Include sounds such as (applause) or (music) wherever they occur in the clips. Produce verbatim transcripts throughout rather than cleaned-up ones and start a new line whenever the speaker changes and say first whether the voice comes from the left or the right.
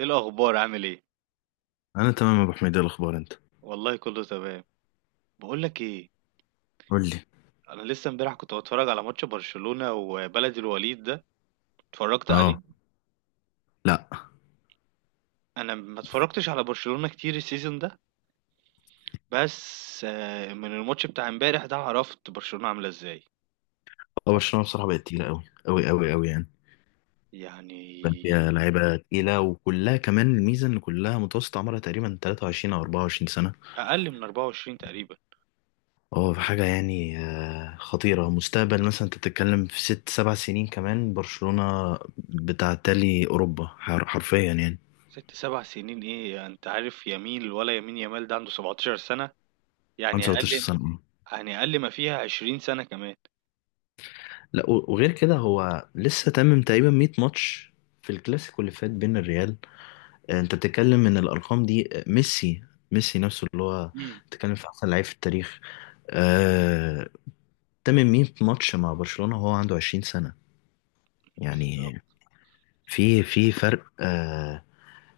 right: ايه الاخبار؟ عامل ايه؟
left: انا تمام يا ابو حميد، إيه الاخبار انت؟
right: والله كله تمام. بقول لك ايه،
left: قول لي.
right: انا لسه امبارح كنت بتفرج على ماتش برشلونة وبلد الوليد ده. اتفرجت عليه.
left: اه. لا،
right: انا ما اتفرجتش على برشلونة كتير السيزون ده، بس آه، من الماتش بتاع امبارح ده عرفت برشلونة عاملة ازاي.
left: هو برشلونه بصراحه بقت تقيله قوي قوي قوي قوي يعني. بقى
right: يعني
left: فيها لعيبه تقيله، وكلها كمان الميزه ان كلها متوسط عمرها تقريبا تلاتة وعشرين او اربعة وعشرين سنه.
right: اقل من أربعة وعشرين تقريبا.
left: اه في حاجه يعني آه، خطيره مستقبل. مثلا انت بتتكلم في ست سبع سنين كمان برشلونه بتعتلي اوروبا حر- حرفيا يعني.
right: ست سبع سنين ايه؟ انت عارف يمين ولا يمين؟ يامال ده عنده سبعة عشر سنة،
left: عن
right: يعني
left: تلتاشر
right: اقل.
left: سنه آه.
right: يعني اقل ما فيها عشرين سنة كمان.
left: لا، و- وغير كده، هو لسه تمم تقريبا ميت ماتش في الكلاسيكو اللي فات بين الريال. انت بتتكلم ان الارقام دي ميسي، ميسي نفسه اللي هو
right: امم
left: بتتكلم في احسن لعيب في التاريخ. آه... تمم ميت ماتش مع برشلونة وهو عنده عشرين سنة يعني.
right: بالظبط.
left: في في فرق آه...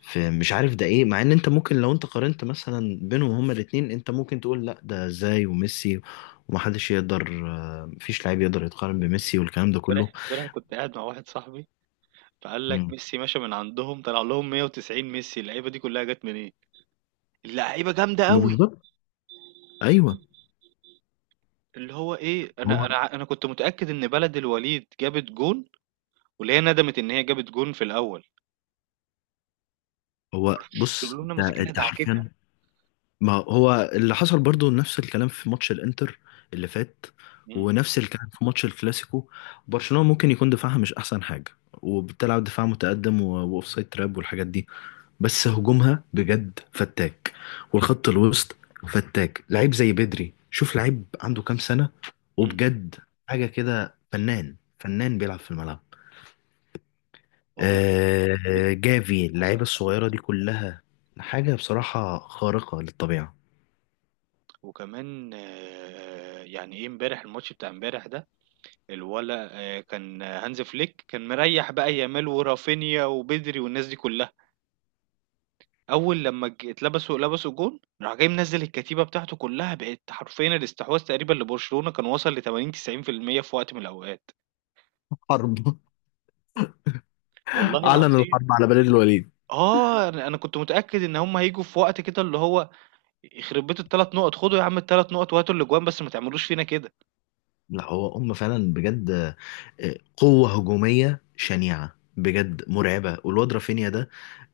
left: في مش عارف ده ايه، مع ان انت ممكن لو انت قارنت مثلا بينهم هما الاتنين، انت ممكن تقول لا ده ازاي وميسي، ومحدش يقدر آه... مفيش لعيب يقدر يتقارن بميسي والكلام ده
right: امبارح
left: كله.
right: امبارح كنت قاعد مع واحد صاحبي، فقال لك
left: مم.
right: ميسي مشى من عندهم، طلع لهم مية وتسعين. ميسي اللعيبه دي كلها جت منين؟ اللعيبه جامده
left: ما
right: قوي.
left: بالظبط. ايوه.
right: اللي هو ايه، انا
left: هو
right: انا ع- انا كنت متاكد ان بلد الوليد جابت جون، واللي هي ندمت ان هي جابت جون في الاول.
left: هو بص،
right: برشلونه
left: انت
right: ماسكينها
left: انت
right: دعكتها.
left: حرفيا. ما هو اللي حصل برضو نفس الكلام في ماتش الانتر اللي فات،
right: امم.
left: ونفس الكلام في ماتش الكلاسيكو. برشلونة ممكن يكون دفاعها مش احسن حاجة، وبتلعب دفاع متقدم و- واوفسايد تراب والحاجات دي، بس هجومها بجد فتاك، والخط الوسط فتاك. لعيب زي بدري، شوف لعيب عنده كام سنة
right: امم.
left: وبجد حاجة كده، فنان فنان بيلعب في الملعب.
right: ما هو،
left: آه
right: بيدري
left: جافي،
right: أحسن
left: اللعيبة
right: لعيب.
left: الصغيرة دي كلها حاجة بصراحة خارقة للطبيعة.
right: وكمان آه، يعني ايه، امبارح الماتش بتاع امبارح ده، الولا آه، كان هانز فليك كان مريح بقى يامال ورافينيا وبدري والناس دي كلها. أول لمّا ج اتلبسوا لبسوا جون، راح جاي منزّل الكتيبة بتاعته كلّها، بقت حرفيًا الاستحواذ تقريبًا لبرشلونة كان وصل لتمانين، تسعين في المية في المية في وقت من الأوقات.
left: حرب،
right: والله
left: أعلن
right: العظيم.
left: الحرب على بلاد الوليد.
right: آه، أنا أنا كنت متأكد إن هُم هييجوا في وقت كده، اللي هو يخرب بيت التلات نقط. خدوا يا عم التلات نقط وهاتوا الأجوان، بس ما تعملوش فينا كده.
left: لا هو هم فعلا بجد آه، قوة هجومية شنيعة بجد مرعبة، والواد رافينيا ده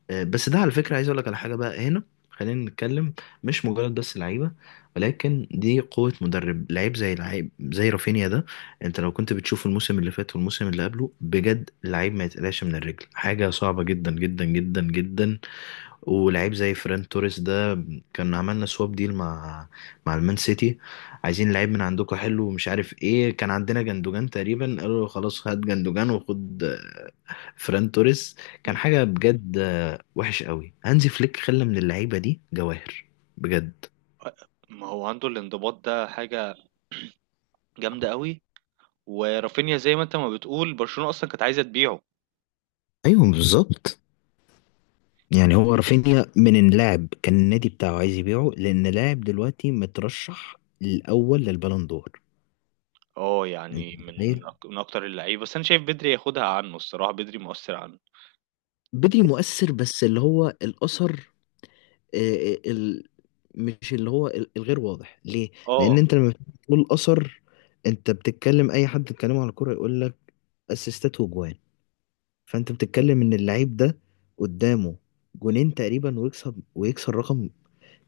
left: آه، بس ده على فكرة، عايز أقول لك على حاجة بقى هنا. خلينا نتكلم، مش مجرد بس لعيبة، ولكن دي قوة مدرب. لعيب زي لعيب زي رافينيا ده، أنت لو كنت بتشوف الموسم اللي فات والموسم اللي قبله، بجد لعيب ما يتقلقش من الرجل، حاجة صعبة جدا جدا جدا جدا. ولعيب زي فران توريس ده، كان عملنا سواب ديل مع مع المان سيتي. عايزين لعيب من عندكم حلو ومش عارف ايه، كان عندنا جندوجان تقريبا، قالوا له خلاص هات جندوجان وخد آه، فران توريس. كان
right: إمم.
left: حاجة بجد آه، وحش قوي، هانزي فليك خلى من اللعيبة دي جواهر بجد.
right: أ ما هو عنده الانضباط، ده حاجة جامدة أوي. ورافينيا زي ما أنت ما بتقول، برشلونة أصلًا كانت عايزة تبيعه.
left: ايوه، بالظبط. يعني هو رافينيا من اللاعب كان النادي بتاعه عايز يبيعه، لان لاعب دلوقتي مترشح الاول للبالون دور.
right: آه
left: انت
right: يعني من
left: متخيل؟
right: أك من أكتر اللعيبة، بس أنا شايف بدري ياخدها عنه الصراحة، بدري مؤثّر عنه.
left: بدري مؤثر، بس اللي هو الاثر آه، آه، ال- مش اللي هو ال- الغير واضح ليه. لان
right: آه.
left: انت لما بتقول اثر، انت بتتكلم اي حد بيتكلمه على الكوره يقول لك اسيستات وجوان. فانت بتتكلم ان اللعيب ده قدامه جونين تقريبا، ويكسب ويكسر رقم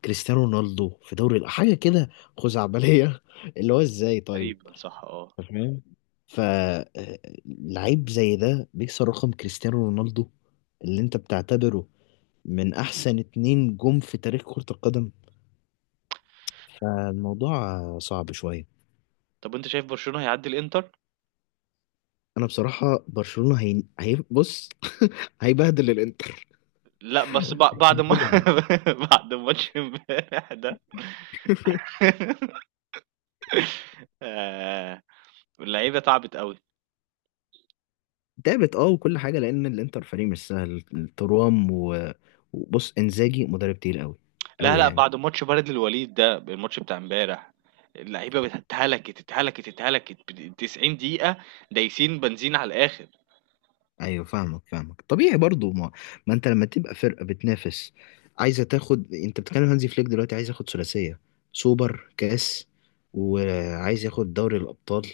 left: كريستيانو رونالدو في دوري الأ- حاجه كده خزعبليه (laughs) اللي هو ازاي طيب.
right: تقريبًا صح. آه.
left: أنت فاهم؟ فلعيب زي ده بيكسر رقم كريستيانو رونالدو اللي انت بتعتبره من احسن اتنين جم في تاريخ كرة القدم، فالموضوع صعب شوية.
right: طب وأنت شايف برشلونة هيعدّي الإنتر؟
left: أنا بصراحة برشلونة هي... هي... بص، (laughs) هيبهدل الإنتر،
right: لأ، بس بع بعد ما
left: هيبهدلهم.
right: (laughs) بعد ماتش امبارح ده.
left: (laughs)
right: (laughs) آآ اللعيبة تعبت أوي.
left: تعبت، اه، وكل حاجة، لأن الإنتر فريق مش سهل، ترام و... وبص، إنزاجي مدرب تقيل أوي
right: لا،
left: أوي
right: لأ،
left: يعني.
right: بعد ماتش بلد الوليد ده، الماتش بتاع امبارح، اللعيبة بت اتهلكت، اتهلكت، اتهلكت بت تسعين دقيقة دايسين بنزين على الآخر.
left: أيوه فاهمك، فاهمك طبيعي برضو، ما, ما أنت لما تبقى فرقة بتنافس عايزة تاخد. أنت بتتكلم هانزي فليك دلوقتي عايز ياخد ثلاثية، سوبر كاس وعايز ياخد دوري الأبطال.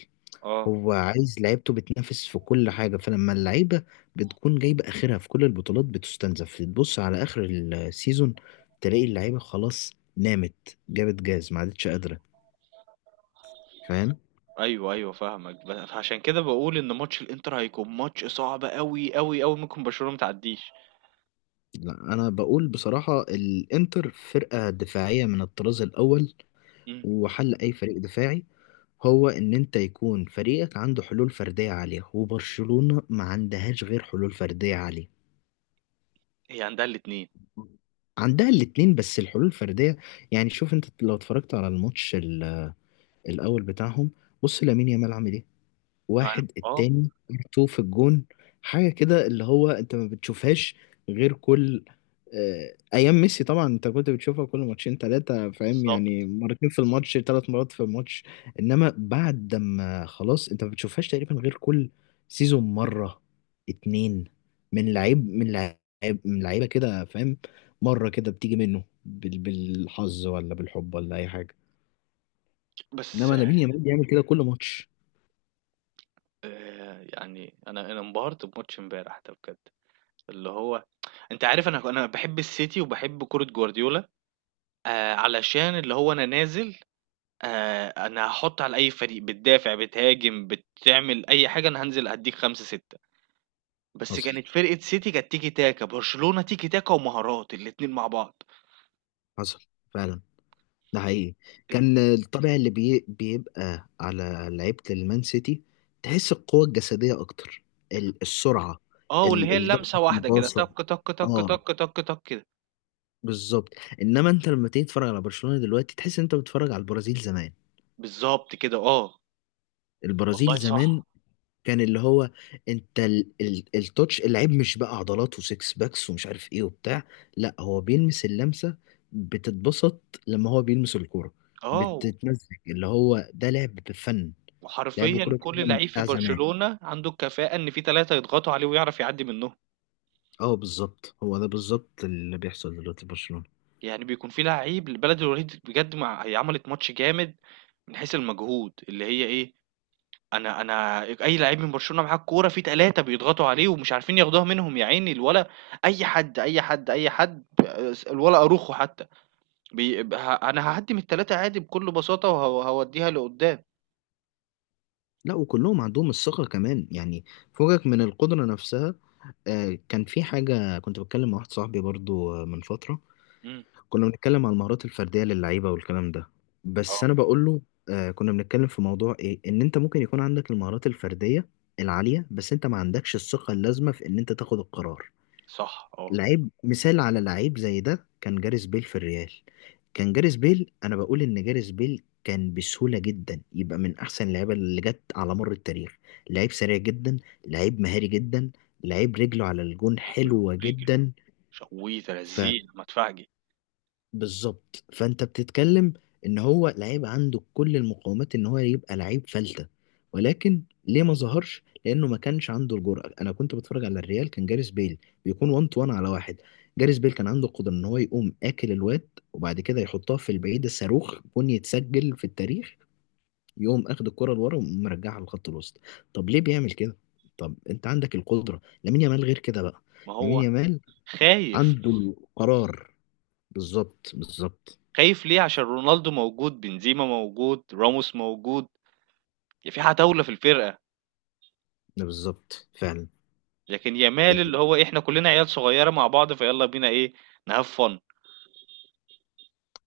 right: آه.
left: هو عايز لعيبته بتنافس في كل حاجة، فلما اللعيبة بتكون جايبة آخرها في كل البطولات بتستنزف، تبص على آخر السيزون تلاقي اللعيبة خلاص نامت، جابت جاز ما عادتش قادرة. فاهم؟
right: أيوه، أيوه فاهمك. ب فعشان كده باقول إن ماتش الإنتر هيكون ماتش صعب أوي، أوي، أوي. ممكن برشلونة ما تعدّيش.
left: لا، أنا بقول بصراحة، الإنتر فرقة دفاعية من الطراز الأول،
right: إمم.
left: وحل أي فريق دفاعي هو إن أنت يكون فريقك عنده حلول فردية عالية، وبرشلونة ما عندهاش غير حلول فردية عالية.
right: هي عندها الاتنين.
left: عندها الاتنين، بس الحلول الفردية يعني شوف، انت لو اتفرجت على الماتش الاول بتاعهم، بص لامين يامال عامل ايه.
right: يعني.
left: واحد
right: آه.
left: التاني تو في الجون، حاجه كده اللي هو انت ما بتشوفهاش غير كل آه، ايام ميسي طبعا، انت كنت بتشوفها كل ماتشين ثلاثه فاهم يعني،
right: بالضبط.
left: مرتين في الماتش، ثلاث مرات في الماتش. انما بعد ما خلاص، انت ما بتشوفهاش تقريبا غير كل سيزون مره اتنين، من لعيب من لعيب من لعيبه كده فاهم، مره كده بتيجي منه بال- بالحظ ولا بالحب ولا اي حاجه،
right: بس
left: انما لامين يامال بيعمل كده كل ماتش.
right: آآ يعني أنا أنا انبهرت بماتش امبارح ده بجد. اللي هو، أنت عارف، أنا أنا باحب السيتي وباحب كورة جوارديولا. آآ علشان اللي هو أنا نازل. آآ أنا هاحُط على أي فريق، بتدافع، بتهاجم، بتعمل أي حاجة، أنا هانزل أدّيك خمسة، ستة. بس
left: حصل
right: كانت فرقة سيتي كانت تيكي تاكا، برشلونة تيكي تاكا ومهارات الاتنين مع بعض.
left: حصل فعلا، ده حقيقي.
right: ال
left: كان الطابع اللي بي بيبقى على لعيبة المان سيتي، تحس القوة الجسدية أكتر، ال- السرعة،
right: آه واللي
left: ال-
right: هي
left: الضغط،
right: اللمسة واحدة كده،
left: الباصة.
right: تَك، تَك، تَك، تَك،
left: اه
right: تَك، تَك كده.
left: بالظبط. انما انت لما تيجي تتفرج على برشلونة دلوقتي، تحس انت بتتفرج على البرازيل زمان.
right: بالضبط كده. آه،
left: البرازيل
right: والله
left: زمان
right: صح.
left: كان اللي هو انت ال- ال- التوتش، اللعيب مش بقى عضلات وسكس باكس ومش عارف ايه وبتاع، لا هو بيلمس اللمسة بتتبسط لما هو بيلمس الكورة،
right: آه.
left: بتتمزج اللي هو ده لعب بفن. لعب
right: وحرفيًا
left: كورة
right: كل
left: بفن
right: لعيب في
left: بتاع زمان.
right: برشلونة عنده الكفاءة إن في تلاتة يضغطوا عليه ويعرف يعدي منهم.
left: اه بالظبط، هو ده بالظبط اللي بيحصل دلوقتي في برشلونة.
right: يعني بيكون في لعيب، البلد الوليد بجد، مع هي عملت ماتش جامد من حيث المجهود، اللي هي إيه، أنا أنا أي لعيب من برشلونة معاه الكورة في تلاتة بيضغطوا عليه ومش عارفين ياخدوها منهم يا عيني. الولا أي حد، أي حد، أي حد. س الولا أروخو حتى. بي ب ه أنا هاعدي من التلاتة عادي بكل بساطة، وه هاوديها لقدام.
left: لا وكلهم عندهم الثقة كمان يعني فوقك من القدرة نفسها. آه، كان في حاجة كنت بتكلم مع واحد صاحبي برضو آه، من فترة،
right: إمم.
left: كنا بنتكلم على المهارات الفردية للعيبة والكلام ده، بس
right: آه.
left: أنا بقول له آه كنا بنتكلم في موضوع إيه، إن أنت ممكن يكون عندك المهارات الفردية العالية، بس أنت ما عندكش الثقة اللازمة في إن أنت تاخد القرار.
right: صح. آه.
left: لعيب مثال على لعيب زي ده كان جاريس بيل في الريال. كان جاريس بيل، أنا بقول إن جاريس بيل كان بسهولة جدا يبقى من أحسن اللعيبة اللي جت على مر التاريخ. لعيب سريع جدا، لعيب مهاري جدا، لعيب رجله على الجون
right: رجله،
left: حلوة
right: رجله،
left: جدا.
right: ش وترزيع مدفعجي.
left: بالظبط، فانت بتتكلم ان هو لعيب عنده كل المقومات ان هو يبقى لعيب فلتة، ولكن ليه ما ظهرش؟ لانه ما كانش عنده الجرأة. انا كنت بتفرج على الريال، كان جاريس بيل بيكون واحد تو واحد على واحد. جاريس بيل كان عنده القدرة ان هو يقوم اكل الواد وبعد كده يحطها في البعيدة، صاروخ جون يتسجل في التاريخ، يقوم اخد الكرة لورا ومرجعها لخط الوسط. طب ليه بيعمل كده؟ طب انت عندك القدرة. لامين يامال غير كده بقى،
right: ما
left: لامين
right: هو
left: يامال
right: خايف.
left: عنده القرار. بالظبط بالظبط،
right: خايف ليه؟ عشان رونالدو موجود، بنزيما موجود، راموس موجود، ي في عتاولة في الفرقة.
left: بالظبط فعلا.
right: لكن يامال اللي هو إيه، إحنا كلنا عيال صغيرة مع بعض، فيالّا بينا إيه، نhave fun.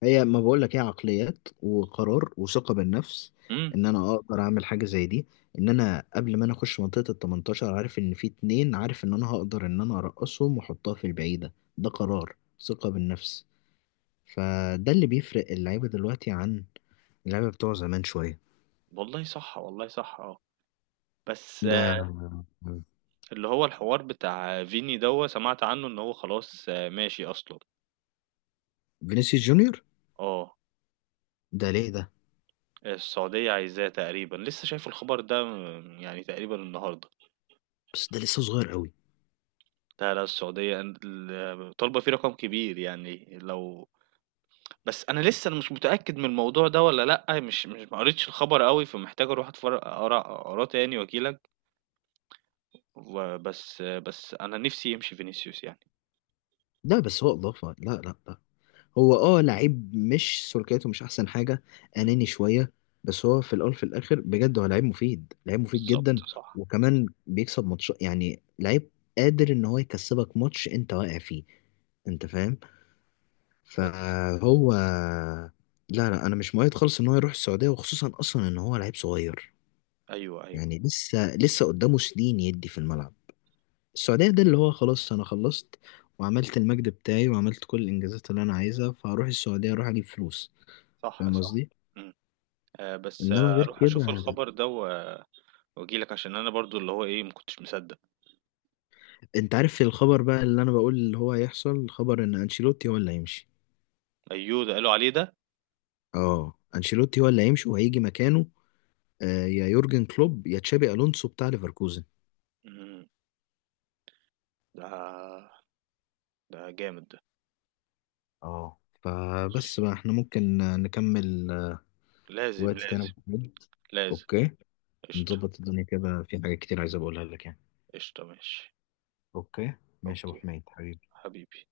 left: هي، ما بقول لك، هي عقليات وقرار وثقة بالنفس
right: إمم.
left: ان انا اقدر اعمل حاجة زي دي، ان انا قبل ما انا اخش منطقة ال تمنتاشر عارف ان في اتنين، عارف ان انا هقدر ان انا ارقصهم واحطها في البعيدة. ده قرار، ثقة بالنفس. فده اللي بيفرق اللعيبة دلوقتي عن اللعيبة بتوع زمان شوية.
right: والله صح، والله صح. آه. بس
left: ده
right: آه، اللي هو الحوار بتاع فيني دوّة، سمعت عنه إن هو خلاص آه، ماشي أصلًا.
left: فينيسيوس جونيور؟
right: آه.
left: ده ليه ده؟
right: السعودية عايزاه تقريبًا، لسه شايف الخبر ده م يعني تقريبًا النهارده.
left: بس ده لسه صغير قوي.
right: لا، لا، السعودية أن ال طالبة فيه رقم كبير، يعني لو، بس أنا لسه أنا مش متأكد من الموضوع ده والّا لأ. مش مش ما قريتش الخبر أوي، فمحتاج أروح أتفر أقرا أقراه تاني وأجي لك. وبس بس أنا نِفْسي يمشي فينيسيوس يعني.
left: ده بس هو اضافة، لا لا. لا هو اه لعيب، مش سلوكياته مش احسن حاجه،
right: إمم.
left: اناني شويه، بس هو في الاول في الاخر بجد هو لعيب مفيد، لعيب مفيد
right: بالضبط
left: جدا.
right: صح.
left: وكمان بيكسب ماتش، يعني لعيب قادر ان هو يكسبك ماتش انت واقع فيه، انت فاهم.
right: بس.
left: فهو، لا لا، انا مش مؤيد خالص ان هو يروح السعوديه، وخصوصا اصلا ان هو لعيب صغير،
right: أيوه، أيوه.
left: يعني لسه لسه قدامه سنين يدي في الملعب. السعوديه ده اللي هو خلاص انا خلصت وعملت المجد بتاعي وعملت كل الانجازات اللي انا عايزها، فهروح السعوديه اروح اجيب فلوس.
right: صح،
left: فاهم
right: صح.
left: قصدي؟
right: إمم. آآ، بس
left: انما
right: آه
left: غير
right: أروح
left: كده،
right: أشوف الخبر ده و وأجي لك، عشان أنا برضه اللي هو إيه، ما كنتش مصدّق.
left: انت عارف الخبر بقى اللي انا بقول اللي هو هيحصل، خبر ان انشيلوتي هو اللي هيمشي.
right: أيوه، ده قالوا عليه ده!
left: اه، انشيلوتي هو اللي هيمشي وهيجي مكانه آه، يا يورجن كلوب يا تشابي الونسو بتاع ليفركوزن.
right: إمم. ده ده جامد ده.
left: اه فبس بقى احنا ممكن آه، نكمل آه،
right: لازم،
left: وقت تاني أبو
right: لازم،
left: حميد.
right: لازم.
left: اوكي،
right: قشطة.
left: نظبط الدنيا كده، في حاجات كتير عايز أبقى اقولها لك يعني.
right: قشطة. ماشي.
left: اوكي، ماشي يا ابو
right: أوكي.
left: حميد حبيبي.
right: حبيبي.